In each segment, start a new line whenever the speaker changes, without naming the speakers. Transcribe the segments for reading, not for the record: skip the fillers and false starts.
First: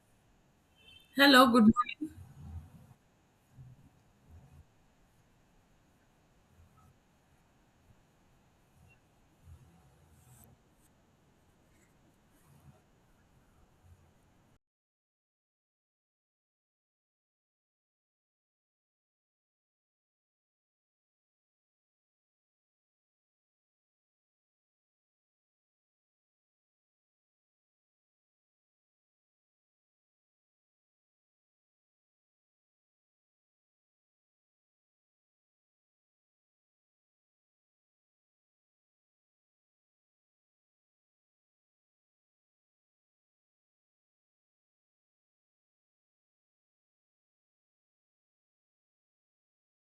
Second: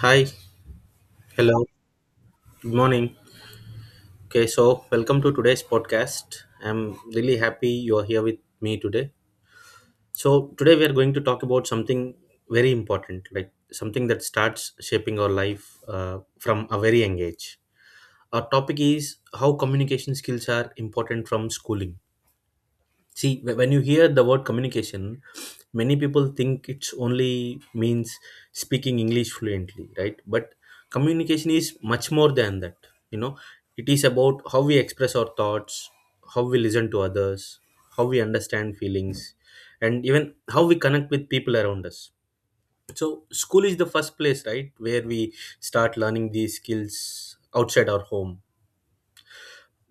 Hi,
Hello, good
hello,
morning.
good morning. Okay, so welcome to today's podcast. I'm really happy you're here with me today. So, today we are going to talk about something very important, like something that starts shaping our life from a very young age. Our topic is how communication skills are important from schooling. See, when you hear the word communication, many people think it's only means speaking English fluently, right? But communication is much more than that, you know. It is about how we express our thoughts, how we listen to others, how we understand feelings, and even how we connect with people around us. So school is the first place, right, where we start learning these skills outside our home.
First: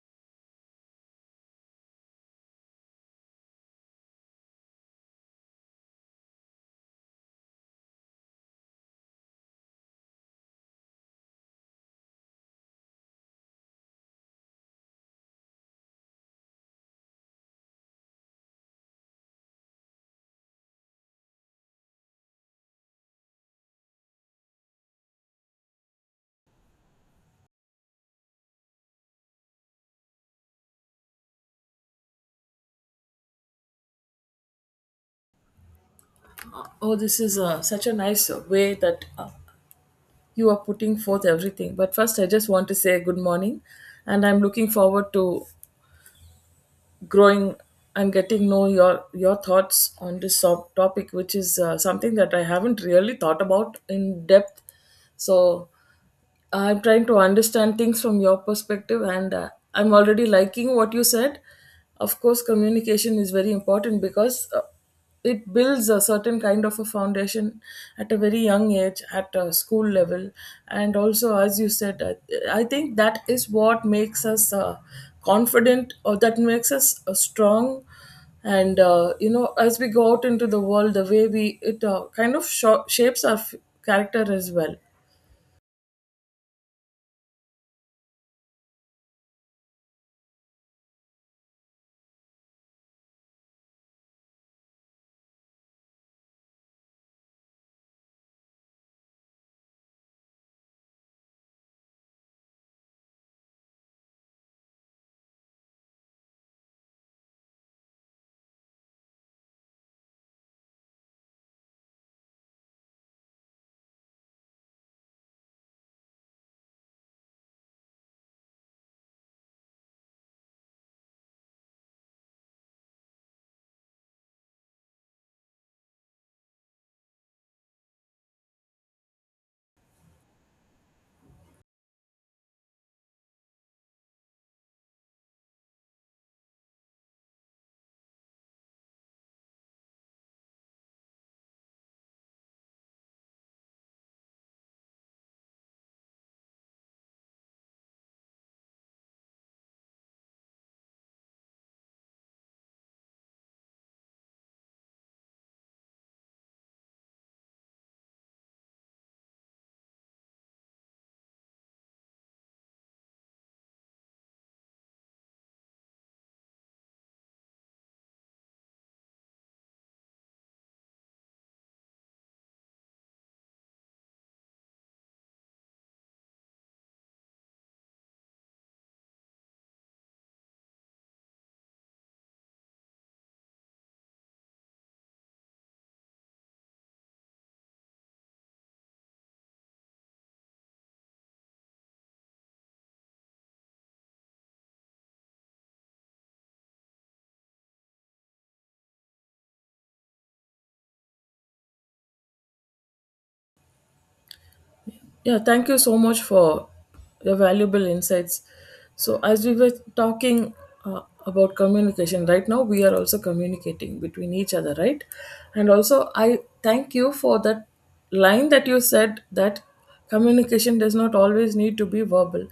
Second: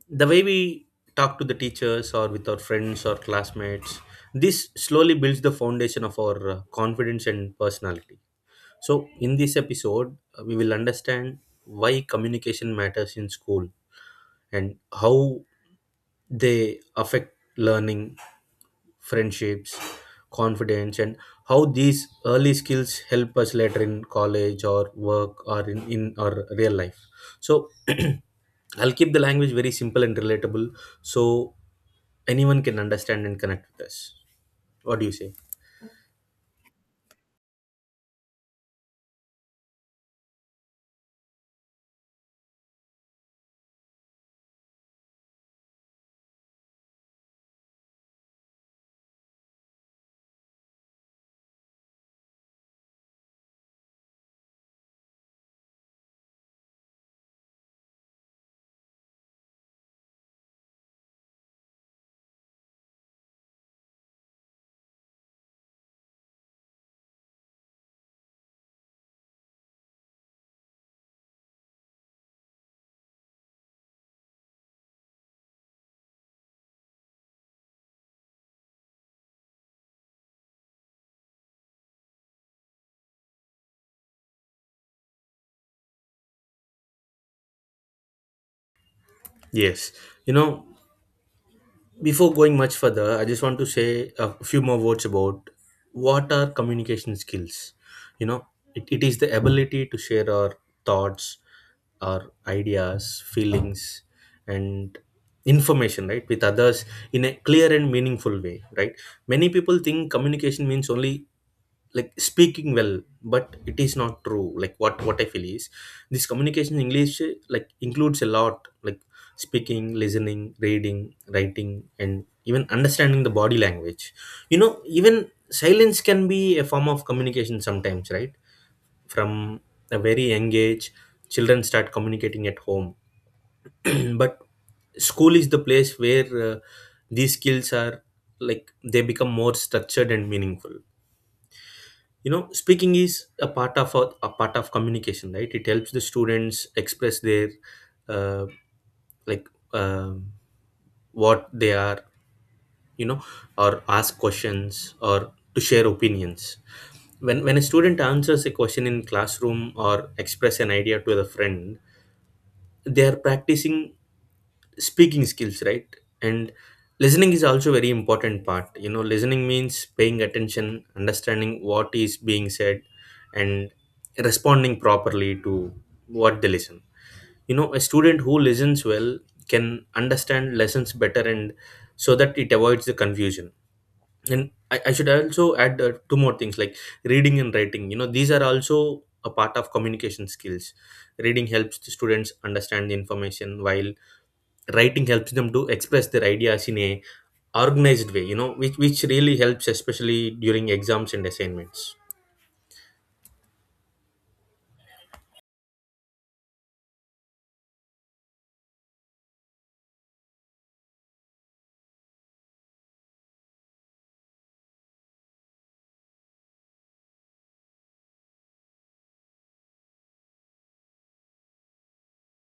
The way we talk to the teachers or with our friends or classmates, this slowly builds the foundation of our confidence and personality. So in this episode we will understand why communication matters in school, and how they affect learning, friendships, confidence, and how these early skills help us later in college or work or in our real life. So I'll keep the language very simple and relatable. So anyone can understand and connect with us. What do you say?
Oh, this is such a nice way that you are putting forth everything. But first, I just want to say good morning, and I'm looking forward to growing and getting know your thoughts on this topic, which is something that I haven't really thought about in depth. So. I'm trying to understand things from your perspective, and I'm already liking what you said. Of course, communication is very important because it builds a certain kind of a foundation at a very young age, at a school level, and also, as you said, I think that is what makes us confident, or that makes us strong and you know as we go out into the world the way we it kind of shapes our character as well.
Yes. You know, before going much further, I just want to say a few more words about what are communication skills. You know, it is the ability to share our thoughts, our ideas, feelings, and information, right, with others in a clear and meaningful way, right? Many people think communication means only like speaking well, but it is not true. Like, what I feel is this communication in English, like, includes a lot, like speaking, listening, reading, writing, and even understanding the body language. You know, even silence can be a form of communication sometimes, right? From a very young age, children start communicating at home. But school is the place where these skills are, like, they become more structured and meaningful. You know, speaking is a part of a part of communication, right? It helps the students express their uh, like, um what they are, you know, or ask questions or to share opinions. When a student answers a question in classroom or express an idea to the friend, they are practicing speaking skills, right? And listening is also very important part. You know, listening means paying attention, understanding what is being said, and responding properly to what they listen. You know, a student who listens well can understand lessons better and so that it avoids the confusion. And I should also add two more things, like reading and writing. You know, these are also a part of communication skills. Reading helps the students understand the information, while writing helps them to express their ideas in a organized way, you know, which really helps especially during exams and assignments.
Yeah, thank you so much for your valuable insights. So, as we were talking about communication, right now we are also communicating between each other, right? And also, I thank you for that line that you said that communication does not always need to be verbal.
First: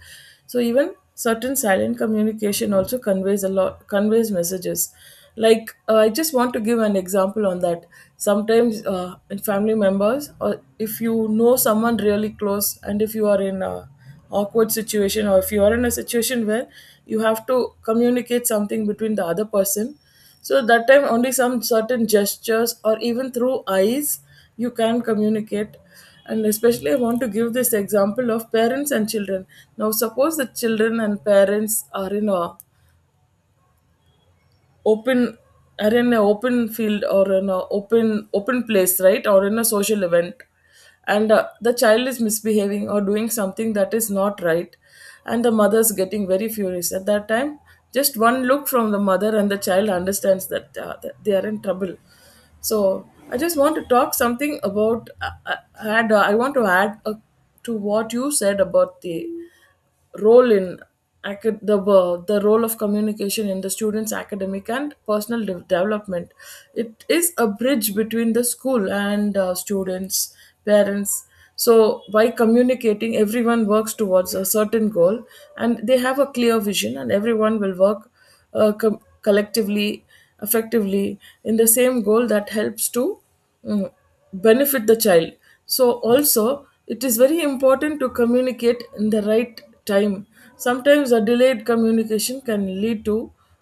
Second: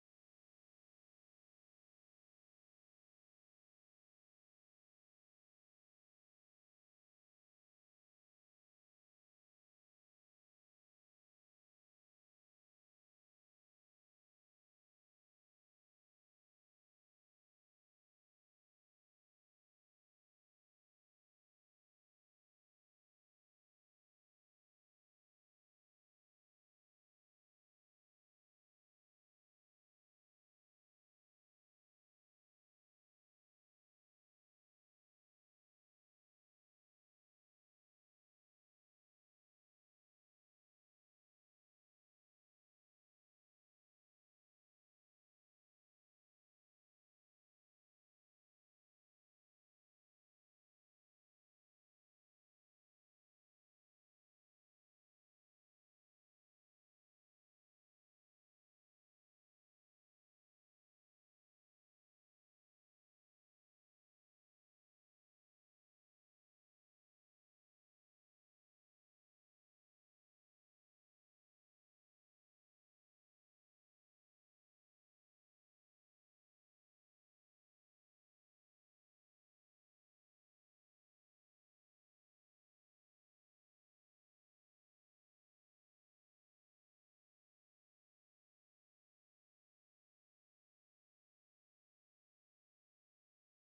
So, even certain silent communication also conveys a lot, conveys messages like I just want to give an example on that. Sometimes in family members or if you know someone really close and if you are in a awkward situation or if you are in a situation where you have to communicate something between the other person, so that time only some certain gestures or even through eyes you can communicate. And especially I want to give this example of parents and children. Now suppose the children and parents are in a open, are in a open field or in a open place, right, or in a social event, and the child is misbehaving or doing something that is not right, and the mother's getting very furious at that time. Just one look from the mother and the child understands that, that they are in trouble. So I just want to talk something about I want to add to what you said about the role in the the role of communication in the students academic and personal development. It is a bridge between the school and students, parents. So by communicating everyone works towards a certain goal, and they have a clear vision and everyone will work collectively, effectively, in the same goal that helps to mm, benefit the child. So also it is very important to communicate in the right time. Sometimes a delayed communication can lead to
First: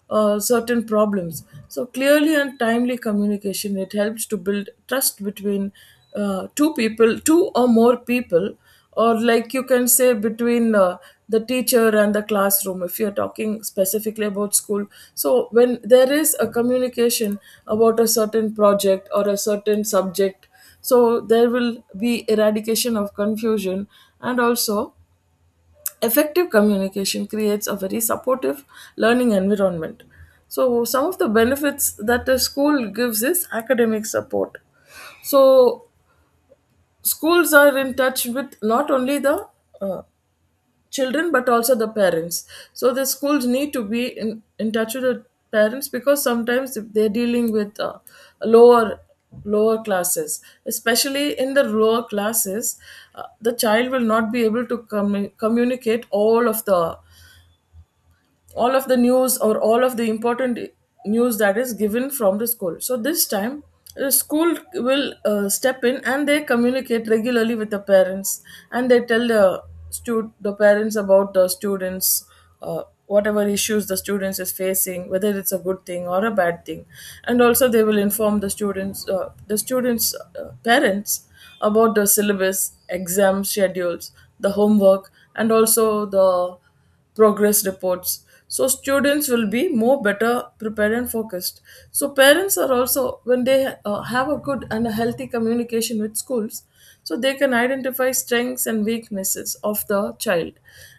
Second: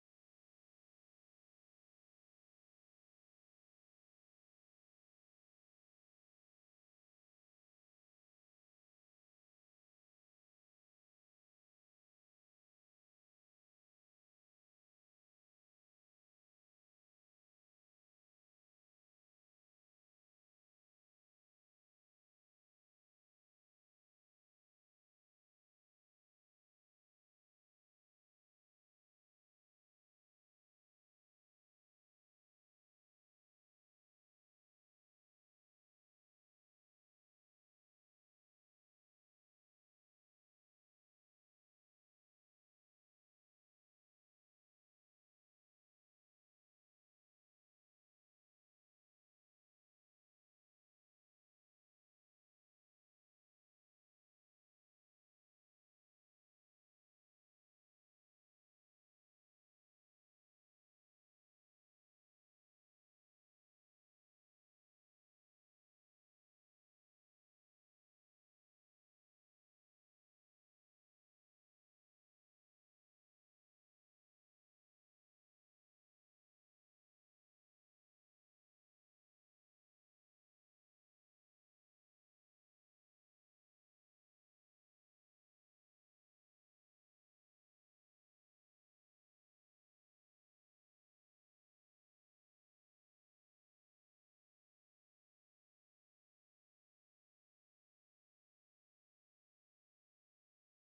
certain problems. So clearly and timely communication, it helps to build trust between two people, two or more people, or like you can say between the teacher and the classroom, if you're talking specifically about school. So when there is a communication about a certain project or a certain subject, so there will be eradication of confusion. And also effective communication creates a very supportive learning environment. So some of the benefits that a school gives is academic support. So schools are in touch with not only the uh, children but also the parents. So the schools need to be in touch with the parents, because sometimes if they're dealing with lower lower classes, especially in the lower classes, the child will not be able to communicate all of the, all of the news, or all of the important news that is given from the school. So this time the school will step in and they communicate regularly with the parents, and they tell the the parents about the students, whatever issues the students is facing, whether it's a good thing or a bad thing. And also they will inform the students, parents about the syllabus, exam schedules, the homework, and also the progress reports. So students will be more better prepared and focused. So parents are also when they have a good and a healthy communication with schools, so they can identify strengths and weaknesses of the child,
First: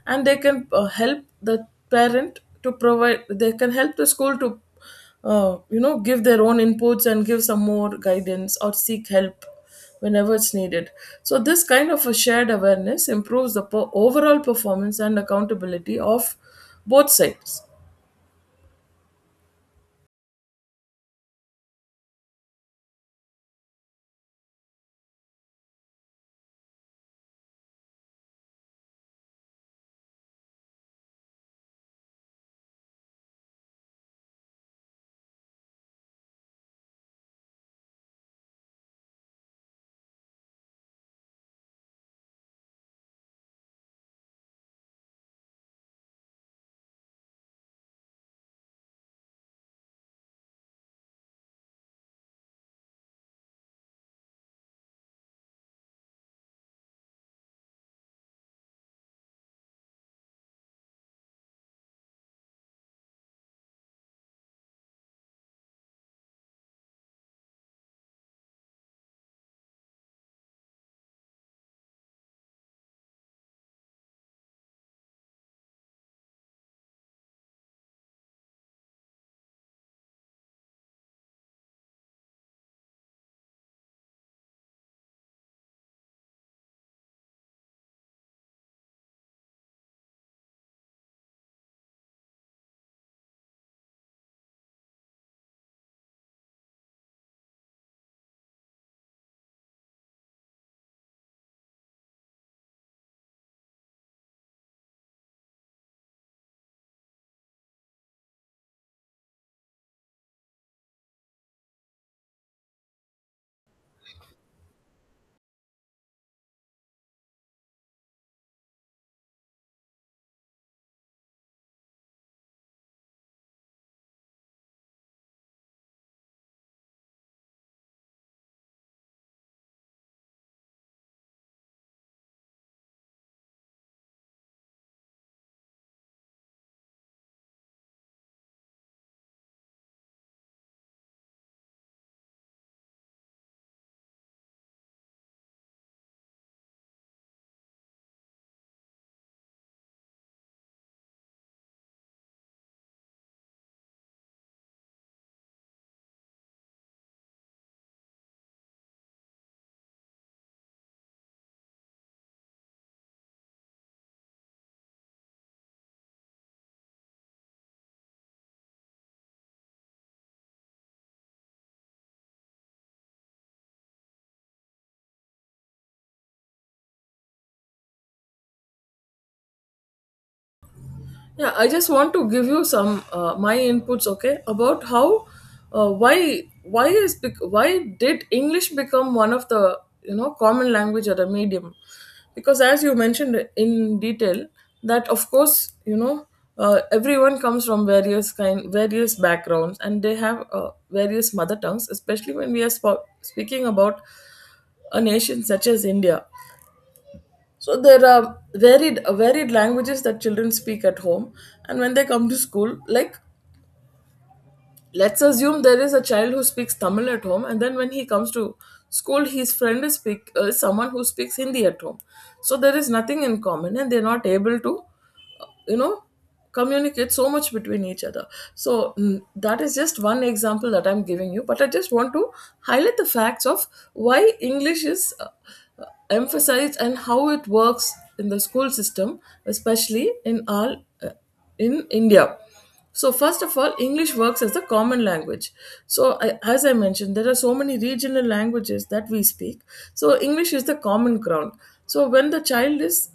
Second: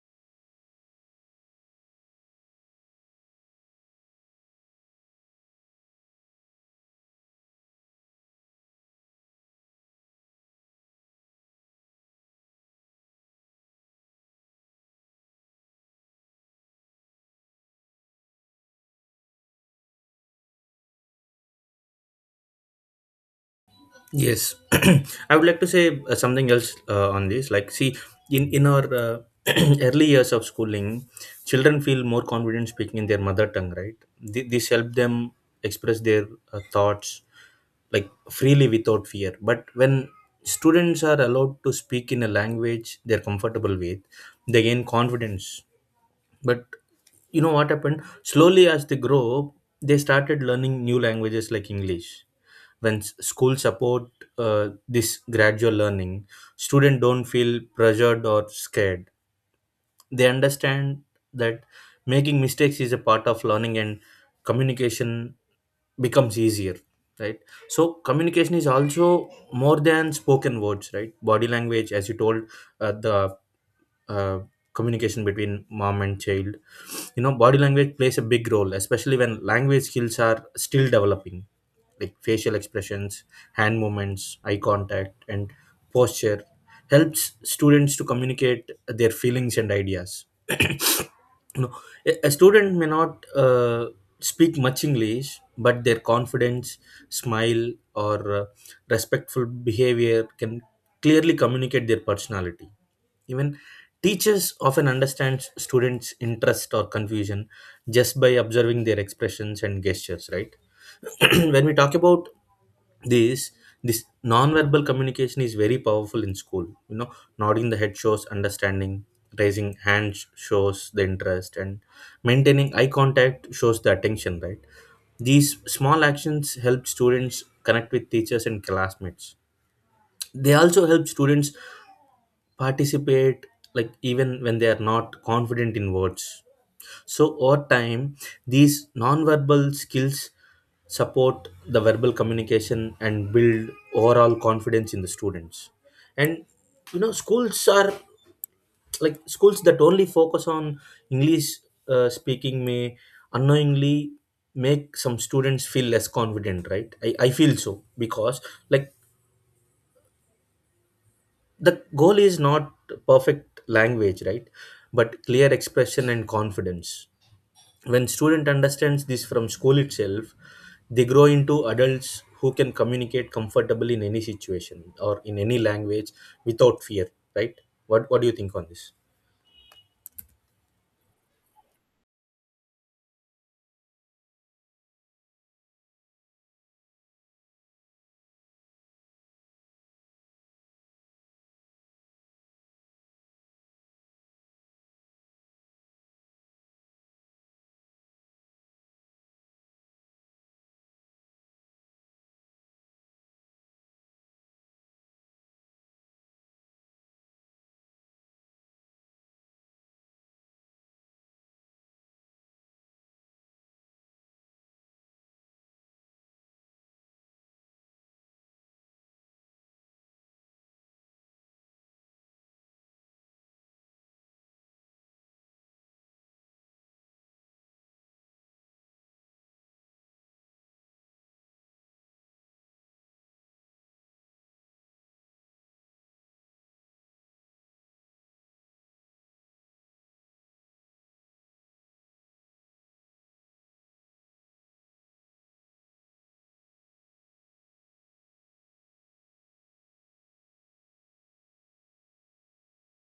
and they can help the parent to provide, they can help the school to you know give their own inputs and give some more guidance or seek help whenever it's needed. So, this kind of a shared awareness improves the overall performance and accountability of both sides.
Yes, I would like to say something else on this, like, see, in our early years of schooling, children feel more confident speaking in their mother tongue, right? This helps them express their thoughts, like, freely without fear. But when students are allowed to speak in a language they're comfortable with, they gain confidence. But you know what happened, slowly as they grow up they started learning new languages like English. When school support this gradual learning, students don't feel pressured or scared. They understand that making mistakes is a part of learning, and communication becomes easier, right? So communication is also more than spoken words, right? Body language, as you told, the uh, communication between mom and child, you know, body language plays a big role, especially when language skills are still developing. Like facial expressions, hand movements, eye contact and posture helps students to communicate their feelings and ideas. No, a student may not uh, speak much English, but their confidence, smile, or respectful behavior can clearly communicate their personality. Even teachers often understand students interest or confusion just by observing their expressions and gestures, right? When we talk about this this non-verbal communication is very powerful in school. You know, nodding the head shows understanding, raising hands shows the interest, and maintaining eye contact shows the attention, right? These small actions help students connect with teachers and classmates. They also help students participate, like even when they are not confident in words. So, over time, these non-verbal skills support the verbal communication and build overall confidence in the students. And you know, schools are, like schools that only focus on English speaking may unknowingly make some students feel less confident, right? I feel so, because like the goal is not perfect language, right, but clear expression and confidence. When student understands this from school itself, they grow into adults who can communicate comfortably in any situation or in any language without fear, right? What do you think on this?
Yeah, I just want to give you some my inputs, okay, about how why is why did English become one of the you know common language or a medium? Because as you mentioned in detail, that of course you know everyone comes from various kind various backgrounds and they have various mother tongues, especially when we are speaking about a nation such as India. So there are varied languages that children speak at home, and when they come to school, like let's assume there is a child who speaks Tamil at home, and then when he comes to school, his friend is speak someone who speaks Hindi at home. So there is nothing in common, and they're not able to, you know, communicate so much between each other. So that is just one example that I'm giving you, but I just want to highlight the facts of why English is uh, emphasized and how it works in the school system, especially in our uh, in India. So, first of all, English works as the common language. So, I, as I mentioned, there are so many regional languages that we speak. So, English is the common ground. So, when the child is,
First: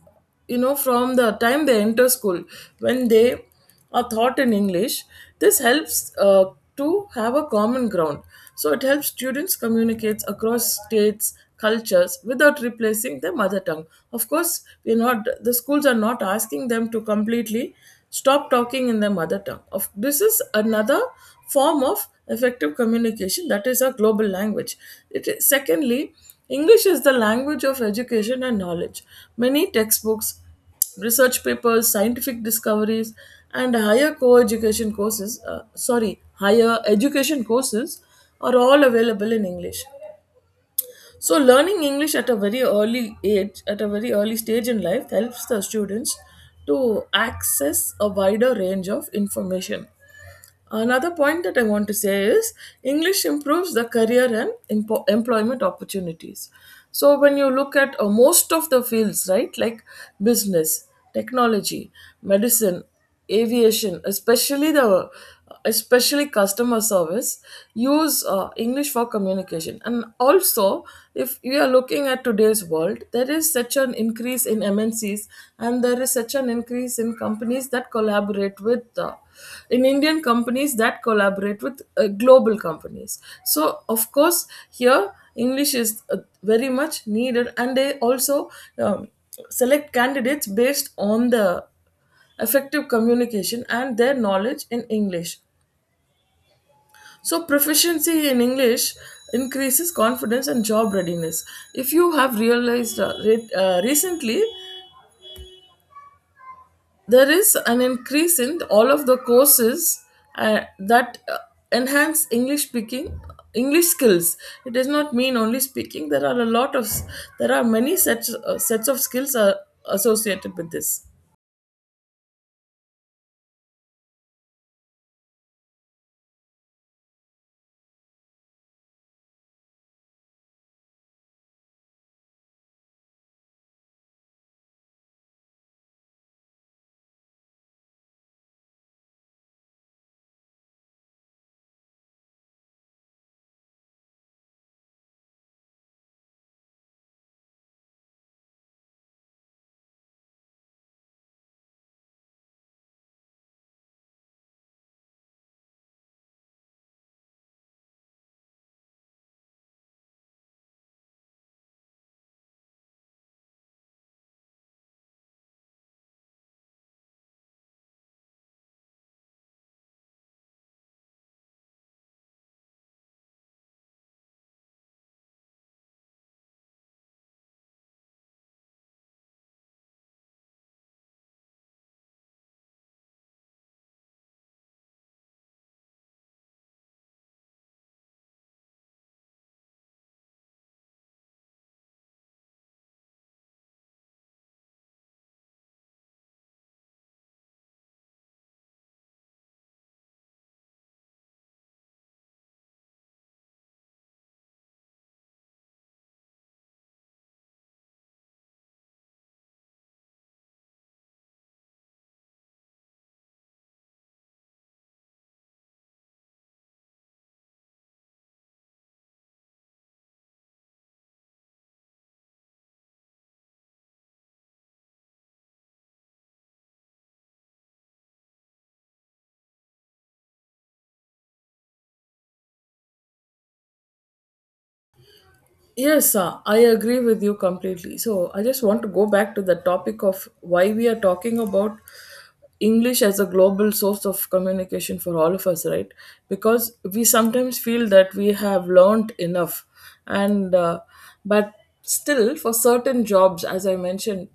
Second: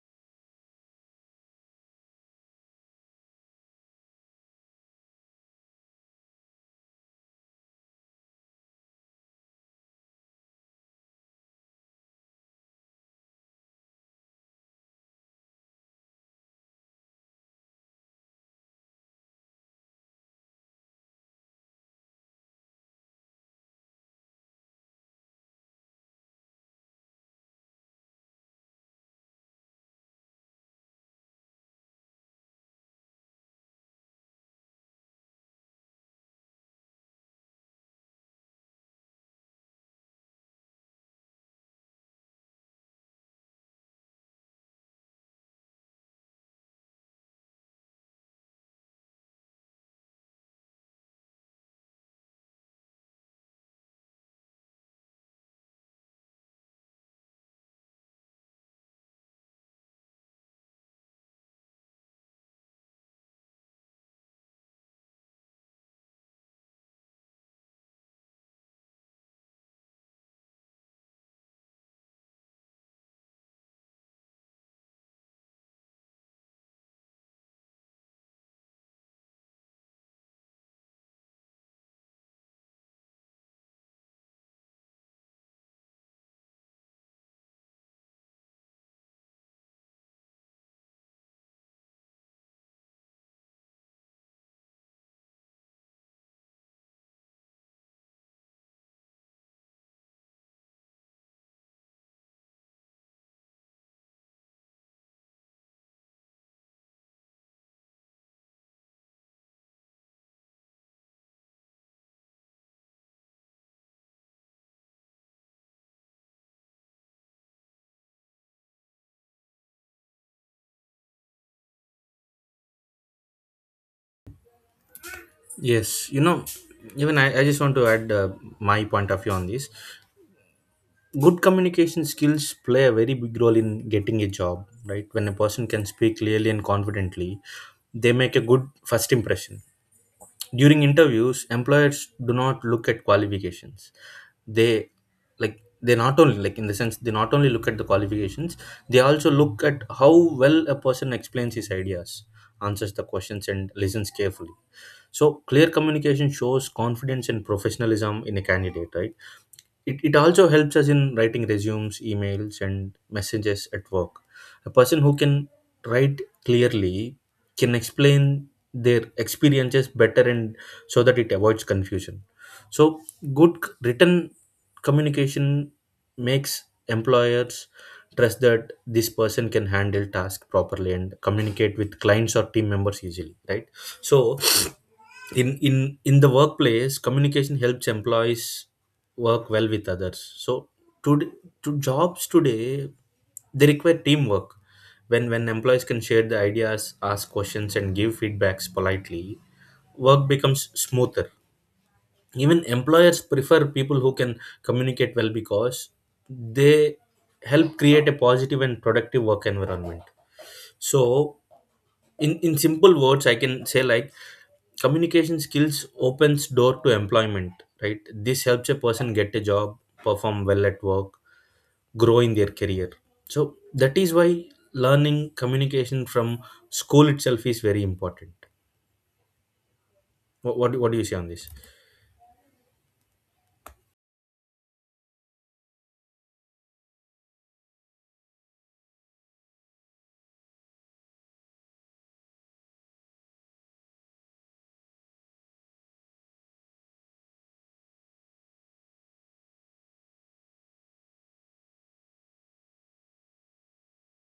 you know, from the time they enter school, when they or thought in English, this helps to have a common ground. So it helps students communicate across states, cultures without replacing their mother tongue. Of course, we're not, the schools are not asking them to completely stop talking in their mother tongue. Of this is another form of effective communication that is a global language. It is, secondly, English is the language of education and knowledge. Many textbooks, research papers, scientific discoveries, and higher co-education courses, sorry, higher education courses are all available in English. So learning English at a very early age, at a very early stage in life helps the students to access a wider range of information. Another point that I want to say is English improves the career and employment opportunities. So, when you look at most of the fields, right, like business, technology, medicine, aviation, especially the especially customer service, use english for communication. And also if we are looking at today's world, there is such an increase in MNCs, and there is such an increase in companies that collaborate with in Indian companies that collaborate with global companies. So, of course, here English is very much needed, and they also um, select candidates based on the effective communication and their knowledge in English. So, proficiency in English increases confidence and job readiness. If you have realized recently, there is an increase in all of the courses that enhance english speaking, english skills. It does not mean only speaking. There are a lot of, there are many sets, sets of skills are associated with this.
Yes, you know, even I just want to add my point of view on this. Good communication skills play a very big role in getting a job, right? When a person can speak clearly and confidently, they make a good first impression. During interviews, employers do not look at qualifications. They, like, they not only, like, in the sense, they not only look at the qualifications, they also look at how well a person explains his ideas, answers the questions and listens carefully. So clear communication shows confidence and professionalism in a candidate, right? It also helps us in writing resumes, emails, and messages at work. A person who can write clearly can explain their experiences better and so that it avoids confusion. So good written communication makes employers trust that this person can handle task properly and communicate with clients or team members easily, right? So in the workplace, communication helps employees work well with others. So to to jobs today, they require teamwork. When employees can share the ideas, ask questions and give feedbacks politely, work becomes smoother. Even employers prefer people who can communicate well, because they help create a positive and productive work environment. So in simple words I can say, like, communication skills opens door to employment, right? This helps a person get a job, perform well at work, grow in their career. So that is why learning communication from school itself is very important. What do you say on this?
Yes, I agree with you completely. So I just want to go back to the topic of why we are talking about English as a global source of communication for all of us, right? Because we sometimes feel that we have learned enough, and but still, for certain jobs, as I mentioned,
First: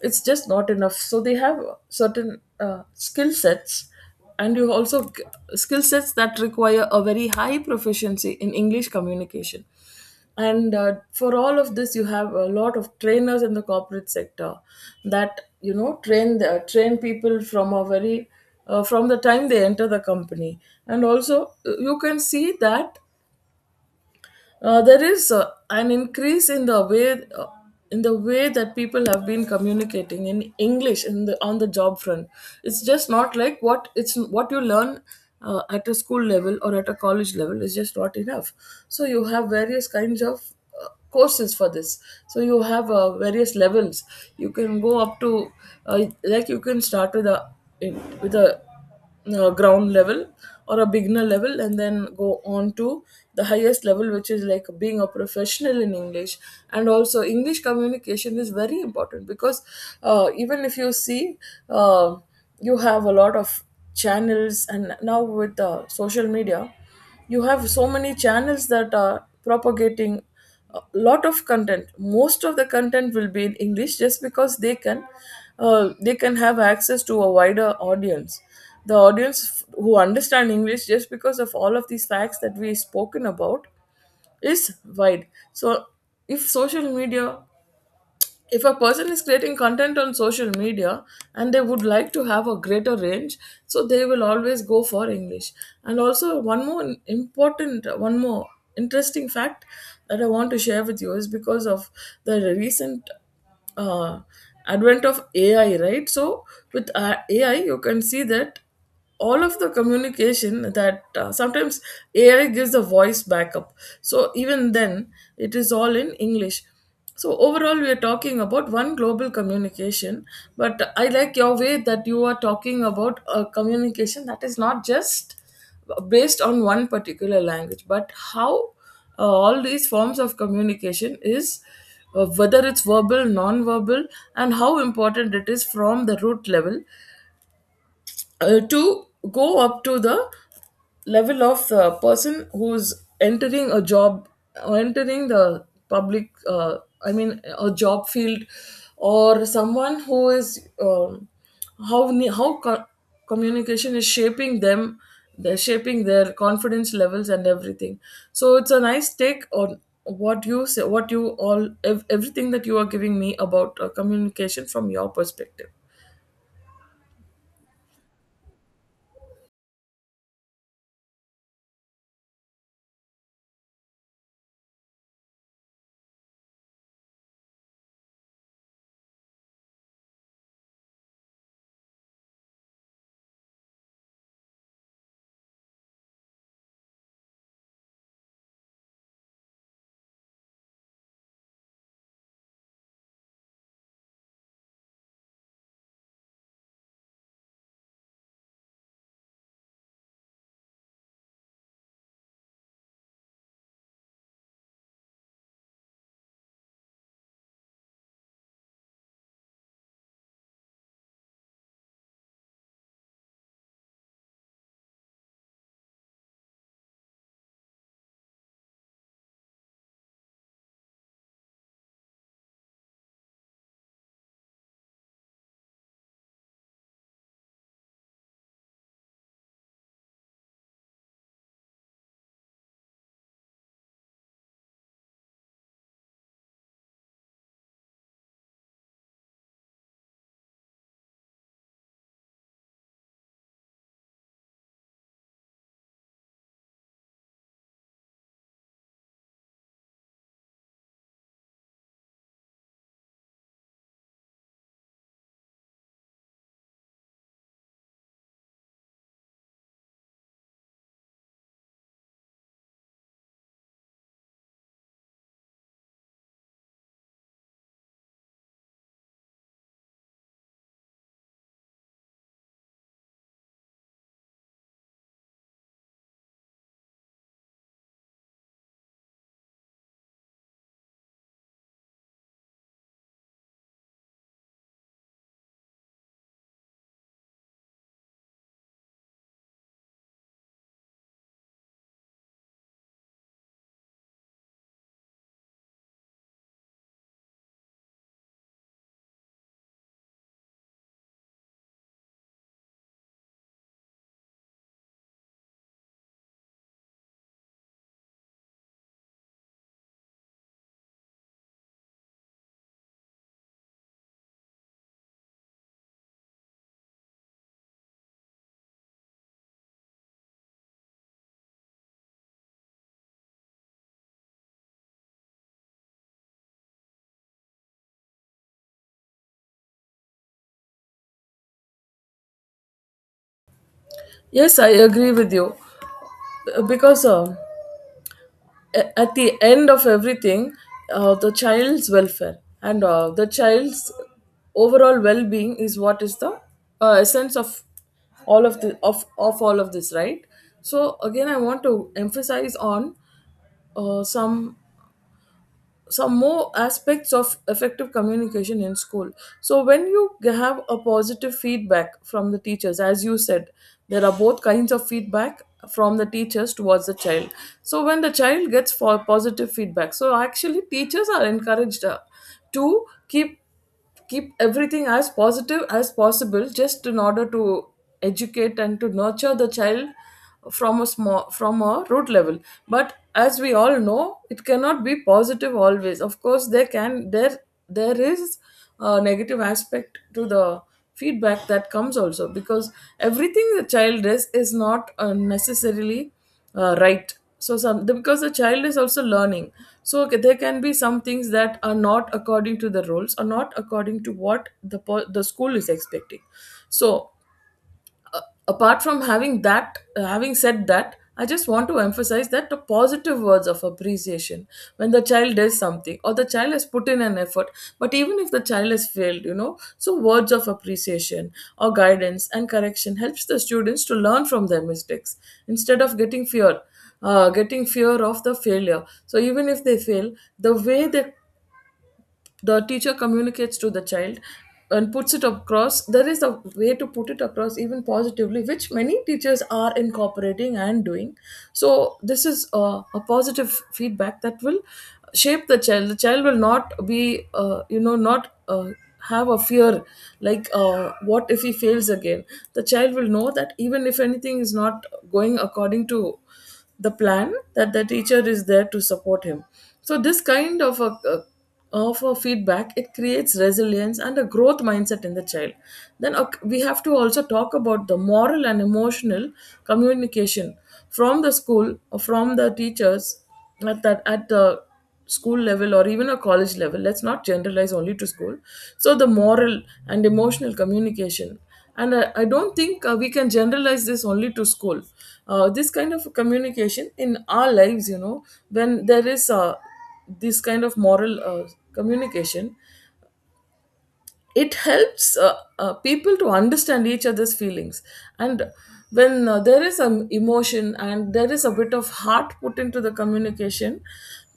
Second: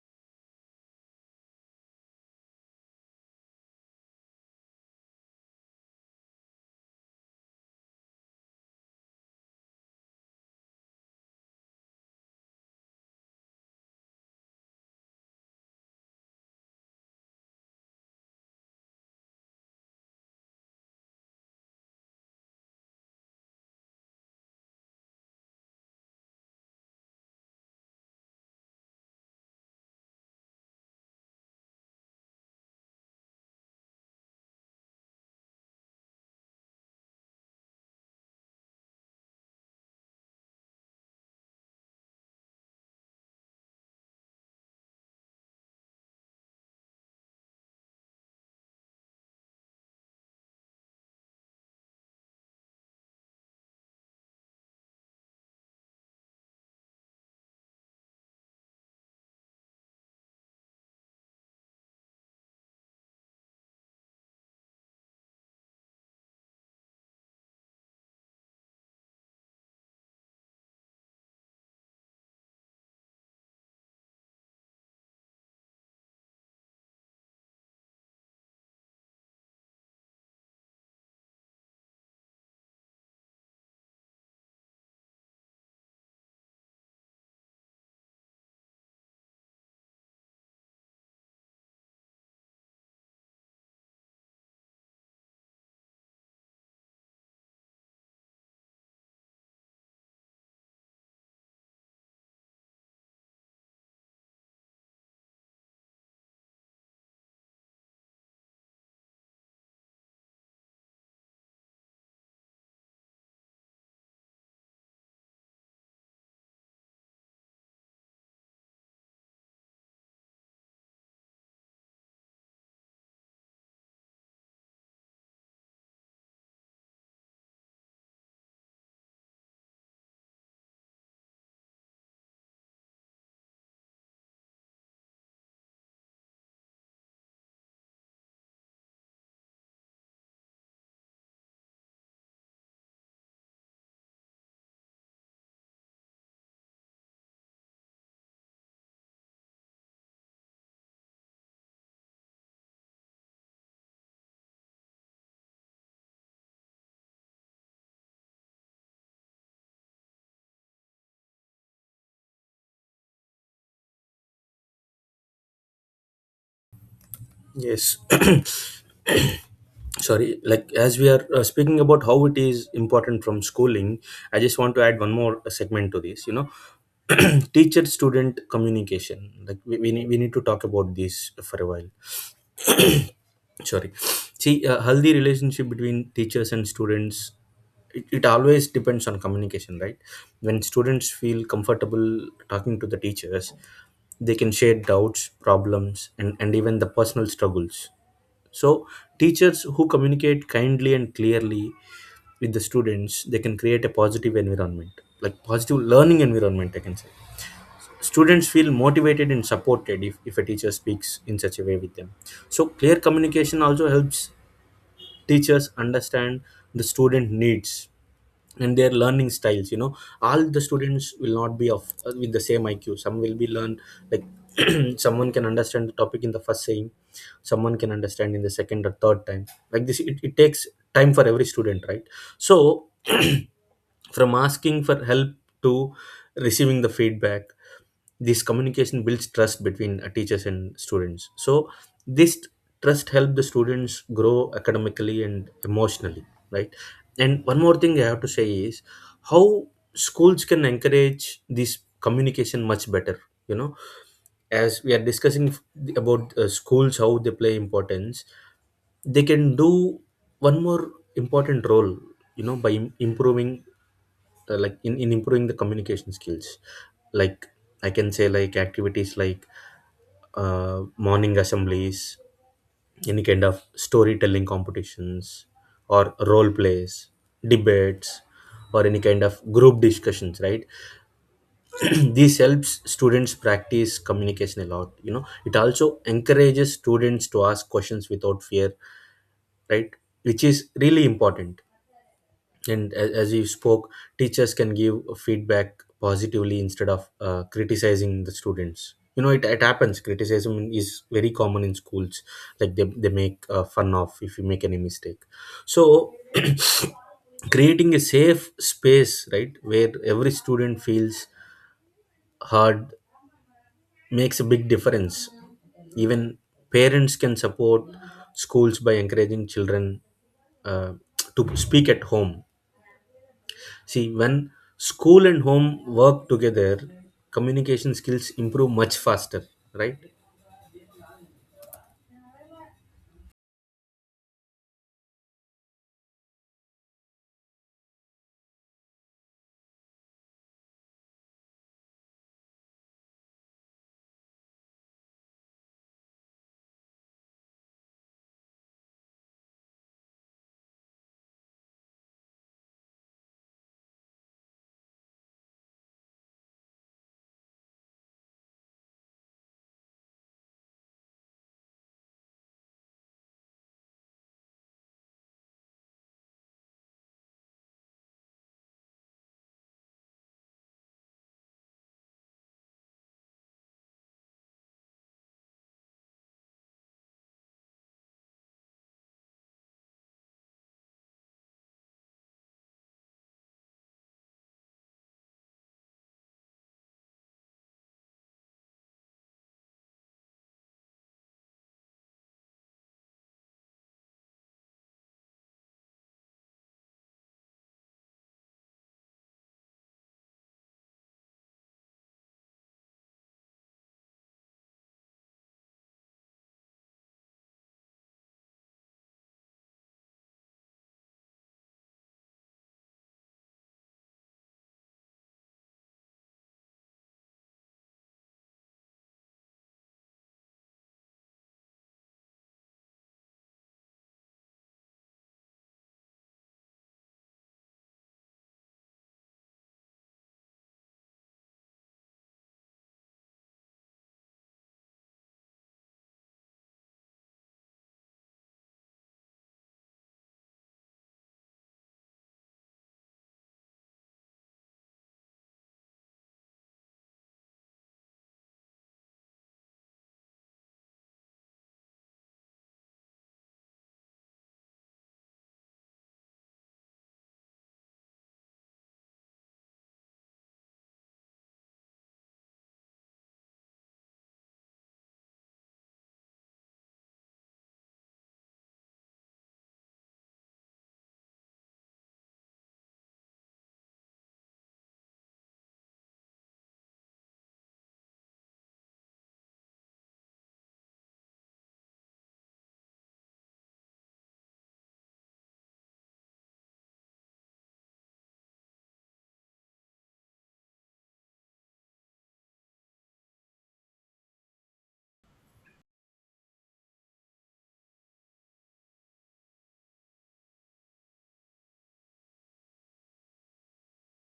it's just not enough. So they have certain skill sets, and you also skill sets that require a very high proficiency in English communication. And for all of this you have a lot of trainers in the corporate sector that you know train the, train people from a very from the time they enter the company. And also you can see that there is an increase uh, in the way that people have been communicating in English in the, on the job front. It's just not like what it's what you learn at a school level or at a college level is just not enough. So you have various kinds of courses for this. So you have various levels. You can go up to like you can start with a in- with a ground level or a beginner level and then go on to the highest level, which is like being a professional in English. And also, English communication is very important because even if you see, uh, you have a lot of channels, and now with social media, you have so many channels that are propagating a lot of content. Most of the content will be in English just because they can have access to a wider audience. The who understand English, just because of all of these facts that we spoken about, is wide. So if social media, if a person is creating content on social media and they would like to have a greater range, so they will always go for English. And also, one more important, one more interesting fact that I want to share with you is because of the recent uh, advent of AI, right? So with AI you can see that all of the communication that sometimes AI gives the voice backup, so even then it is all in English. So overall, we are talking about one global communication, but I like your way that you are talking about a communication that is not just based on one particular language, but how all these forms of communication is, whether it's verbal, non-verbal, and how important it is from the root level to go up to the level of the person who's entering a job, entering the public, I mean a job field, or someone who is how ne- how co- communication is shaping them, they're shaping their confidence levels and everything. So it's a nice take on what you say, what you all ev- everything that you are giving me about communication from your perspective.
Yes. Sorry, like as we are speaking about how it is important from schooling, I just want to add one more segment to this, you know, teacher student communication. Like we need to talk about this for a while. Sorry. See, healthy relationship between teachers and students, it always depends on communication, right? When students feel comfortable talking to the teachers, they can share doubts, problems, and even the personal struggles. So teachers who communicate kindly and clearly with the students, they can create a positive environment, like positive learning environment, I can say. Students feel motivated and supported if a teacher speaks in such a way with them. So clear communication also helps teachers understand the student needs and their learning styles. You know, all the students will not be of with the same IQ. Some will be learned like, someone can understand the topic in the first saying, someone can understand in the second or third time. Like this, it takes time for every student, right? So from asking for help to receiving the feedback, this communication builds trust between teachers and students. So this trust help the students grow academically and emotionally, right? And one more thing I have to say is how schools can encourage this communication much better. You know, as we are discussing about schools, how they play importance, they can do one more important role. You know, by improving like in improving the communication skills, like, I can say, like activities like morning assemblies, any kind of storytelling competitions, or role plays, debates, or any kind of group discussions, right? This helps students practice communication a lot. You know, it also encourages students to ask questions without fear, right, which is really important. And as you spoke, teachers can give feedback positively instead of criticizing the students. You know, it happens, criticism is very common in schools. Like they make fun of if you make any mistake. So creating a safe space, right, where every student feels heard makes a big difference. Even parents can support schools by encouraging children uh, to speak at home. See, when school and home work together, communication skills improve much faster, right?
Yes, I agree with you. Because at the end of everything, the child's welfare and the child's overall well-being is what is the essence of all of the of all of this, right? So again, I want to emphasize on uh, some some more aspects of effective communication in school. So when you have a positive feedback from the teachers, as you said, there are both kinds of feedback from the teachers towards the child. So when the child gets for positive feedback, so actually teachers are encouraged to keep everything as positive as possible just in order to educate and to nurture the child from a small, from a root level. But as we all know, it cannot be positive always. Of course, there can, there is a negative aspect to the feedback that comes also, because everything the child does is not necessarily right. So because the child is also learning, so there can be some things that are not according to the rules or not according to what the school is expecting. So a- apart from having that having said that, I just want to emphasize that the positive words of appreciation when the child does something or the child has put in an effort, but even if the child has failed, you know, so words of appreciation or guidance and correction helps the students to learn from their mistakes instead of getting fear, getting fear of the failure. So even if they fail, the way the teacher communicates to the child and puts it across, there is a way to put it across even positively, which many teachers are incorporating and doing. So this is a positive feedback that will shape the child. The child will not be you know, not have a fear, like what if he fails again. The child will know that even if anything is not going according to the plan, that the teacher is there to support him. So this kind of a feedback, it creates resilience and a growth mindset in the child. Then ok, we have to also talk about the moral and emotional communication from the school or from the teachers at that at the school level, or even a college level. Let's not generalize only to school. So the moral and emotional communication, and I don't think we can generalize this only to school. This kind of communication in our lives, you know, when there is this kind of moral communication, it helps people to understand each other's feelings. And when there is some emotion and there is a bit of heart put into the communication,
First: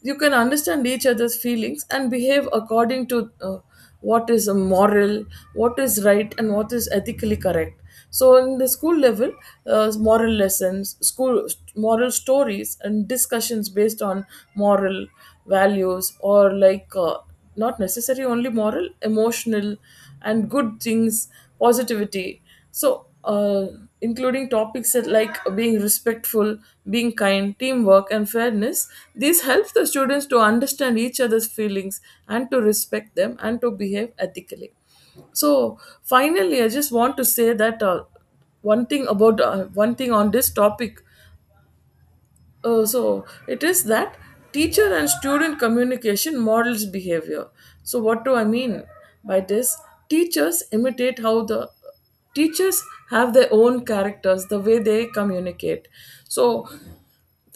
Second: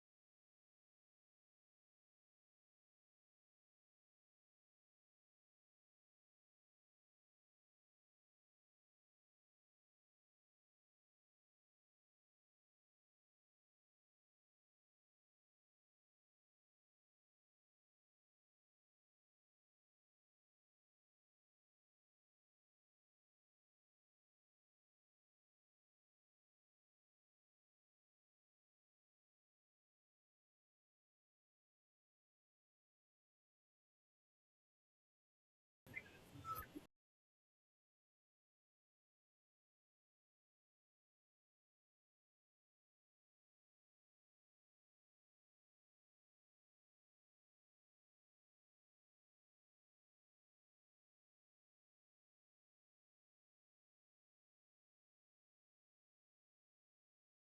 you can understand each other's feelings and behave according to what is a moral, what is right, and what is ethically correct. So in the school level, moral lessons, school moral stories, and discussions based on moral values, or like not necessarily only moral, emotional, and good things, positivity. So including topics that like being respectful, being kind, teamwork, and fairness. These help the students to understand each other's feelings and to respect them and to behave ethically. So finally, I just want to say that one thing about, one thing on this topic. So it is that teacher and student communication models behavior. So what do I mean by this? Teachers imitate how the teachers have their own characters, the way they communicate. So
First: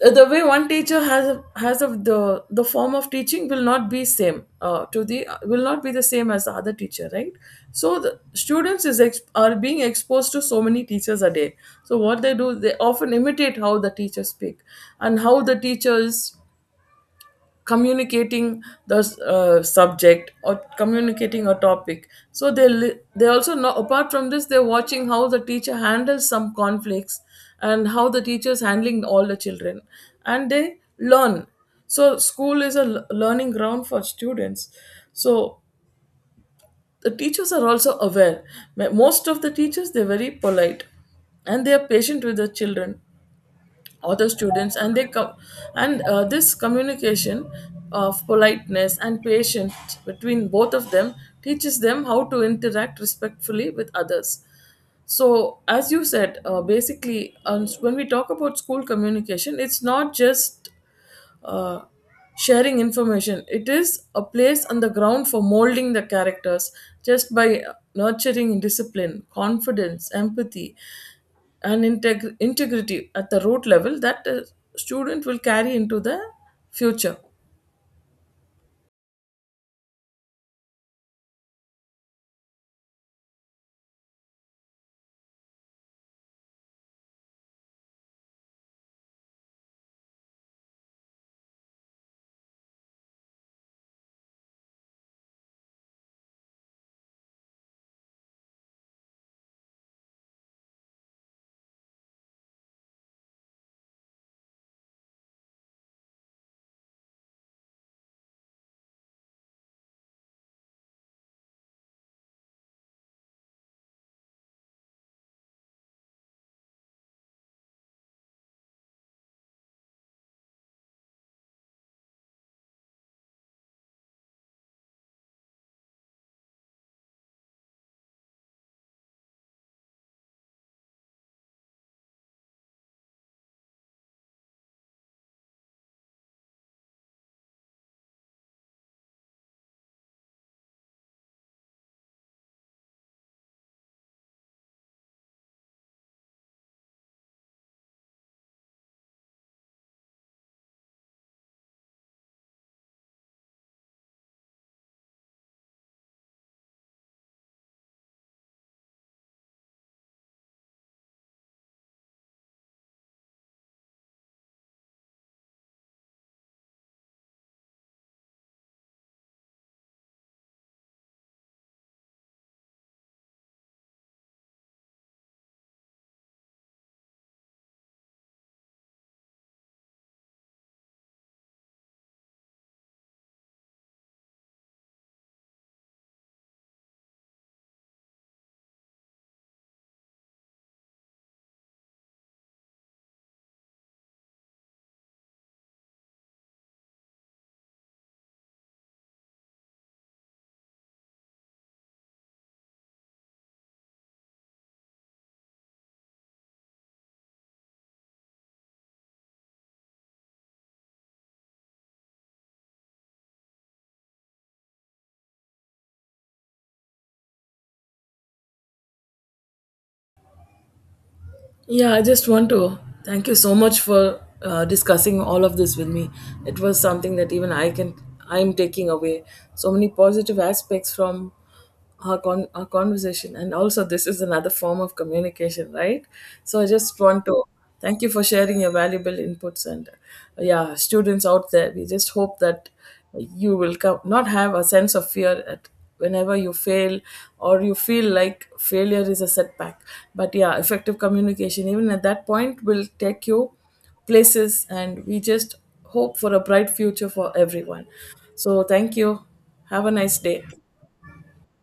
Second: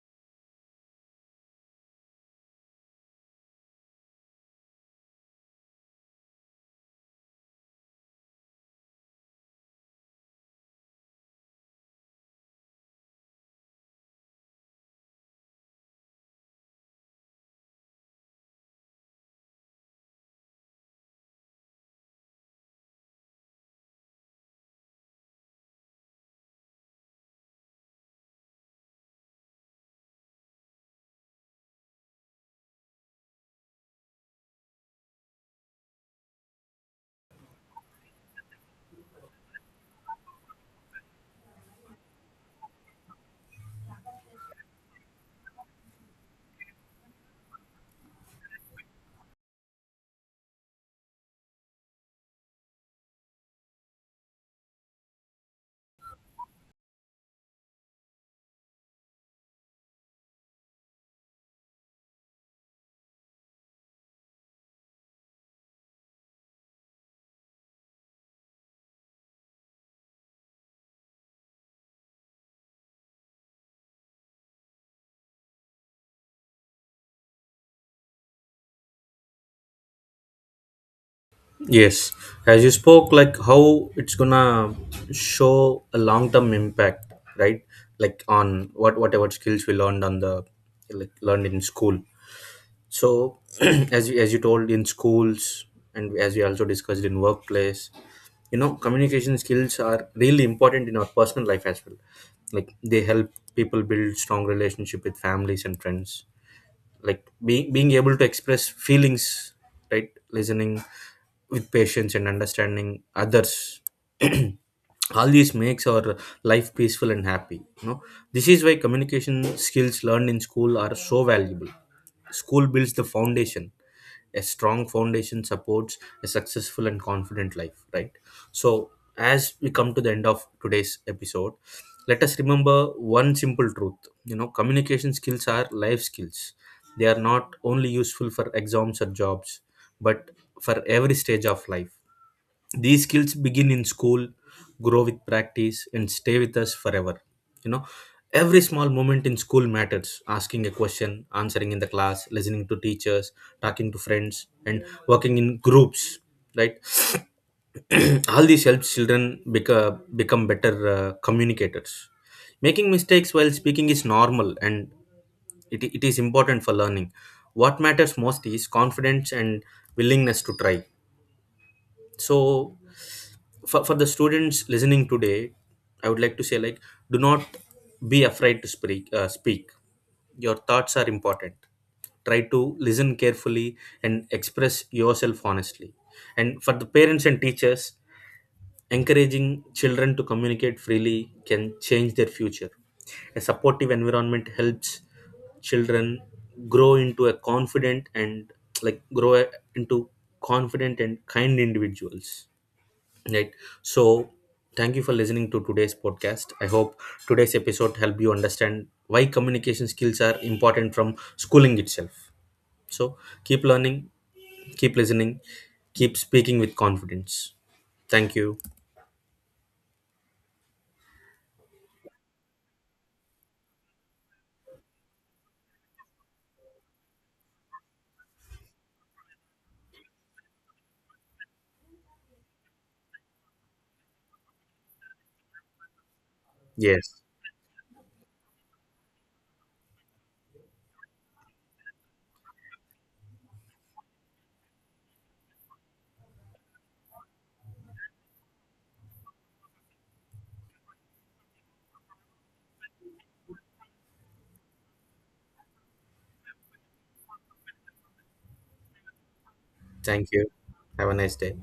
the way one teacher has of the form of teaching will not be same to the, will not be the same as the other teacher, right? So the students are being exposed to so many teachers a day. So what they do, they often imitate how the teachers speak and how the teachers communicating the subject or communicating a topic. So they also know, apart from this, they're watching how the teacher handles some conflicts and how the teacher is handling all the children, and they learn. So school is a learning ground for students. So the teachers are also aware. Most of the teachers, they're very polite and they are patient with the children, other students, and they come, and this communication of politeness and patience between both of them teaches them how to interact respectfully with others. So as you said, basically, when we talk about school communication, it's not just uh, sharing information, it is a place on the ground for molding the characters, just by nurturing discipline, confidence, empathy, and integrity at the root level, that a student will carry into the future.
Yes, as you spoke, like how it's gonna show a long-term impact, right? Like on what whatever skills we learned on the, like, learned in school. So as you told in schools and as we also discussed in workplace, you know, communication skills are really important in our personal life as well. Like they help people build strong relationship with families and friends. Like being able to express feelings, right, listening with patience and understanding others, all these makes our life peaceful and happy. You know, this is why communication skills learned in school are so valuable. School builds the foundation. A strong foundation supports a successful and confident life, right? So as we come to the end of today's episode, let us remember one simple truth. You know, communication skills are life skills. They are not only useful for exams or jobs, but for every stage of life. These skills begin in school, grow with practice, and stay with us forever. You know, every small moment in school matters: asking a question, answering in the class, listening to teachers, talking to friends, and working in groups, right? All these helps children become better communicators. Making mistakes while speaking is normal, and it is important for learning. What matters most is confidence and willingness to try. So for the students listening today, I would like to say, like, do not be afraid to speak. Speak, your thoughts are important. Try to listen carefully and express yourself honestly. And for the parents and teachers, encouraging children to communicate freely can change their future. A supportive environment helps children grow into a confident and, like, grow into confident and kind individuals, right? So thank you for listening to today's podcast. I hope today's episode helped you understand why communication skills are important from schooling itself. So keep learning, keep listening, keep speaking with confidence. Thank you.
Yeah, I just want to thank you so much for discussing all of this with me. It was something that even I can, I'm taking away so many positive aspects from our conversation. And also this is another form of communication, right? So I just
Yes,
want to thank you for sharing your valuable inputs, and yeah, students out there, we just hope that you will come, not have a sense of fear at whenever you fail or you feel like failure is a setback. But yeah, effective communication even at that point will take you places, and we just hope for a bright future for everyone. So thank you. Have a nice
thank
day.
you. Have a nice day.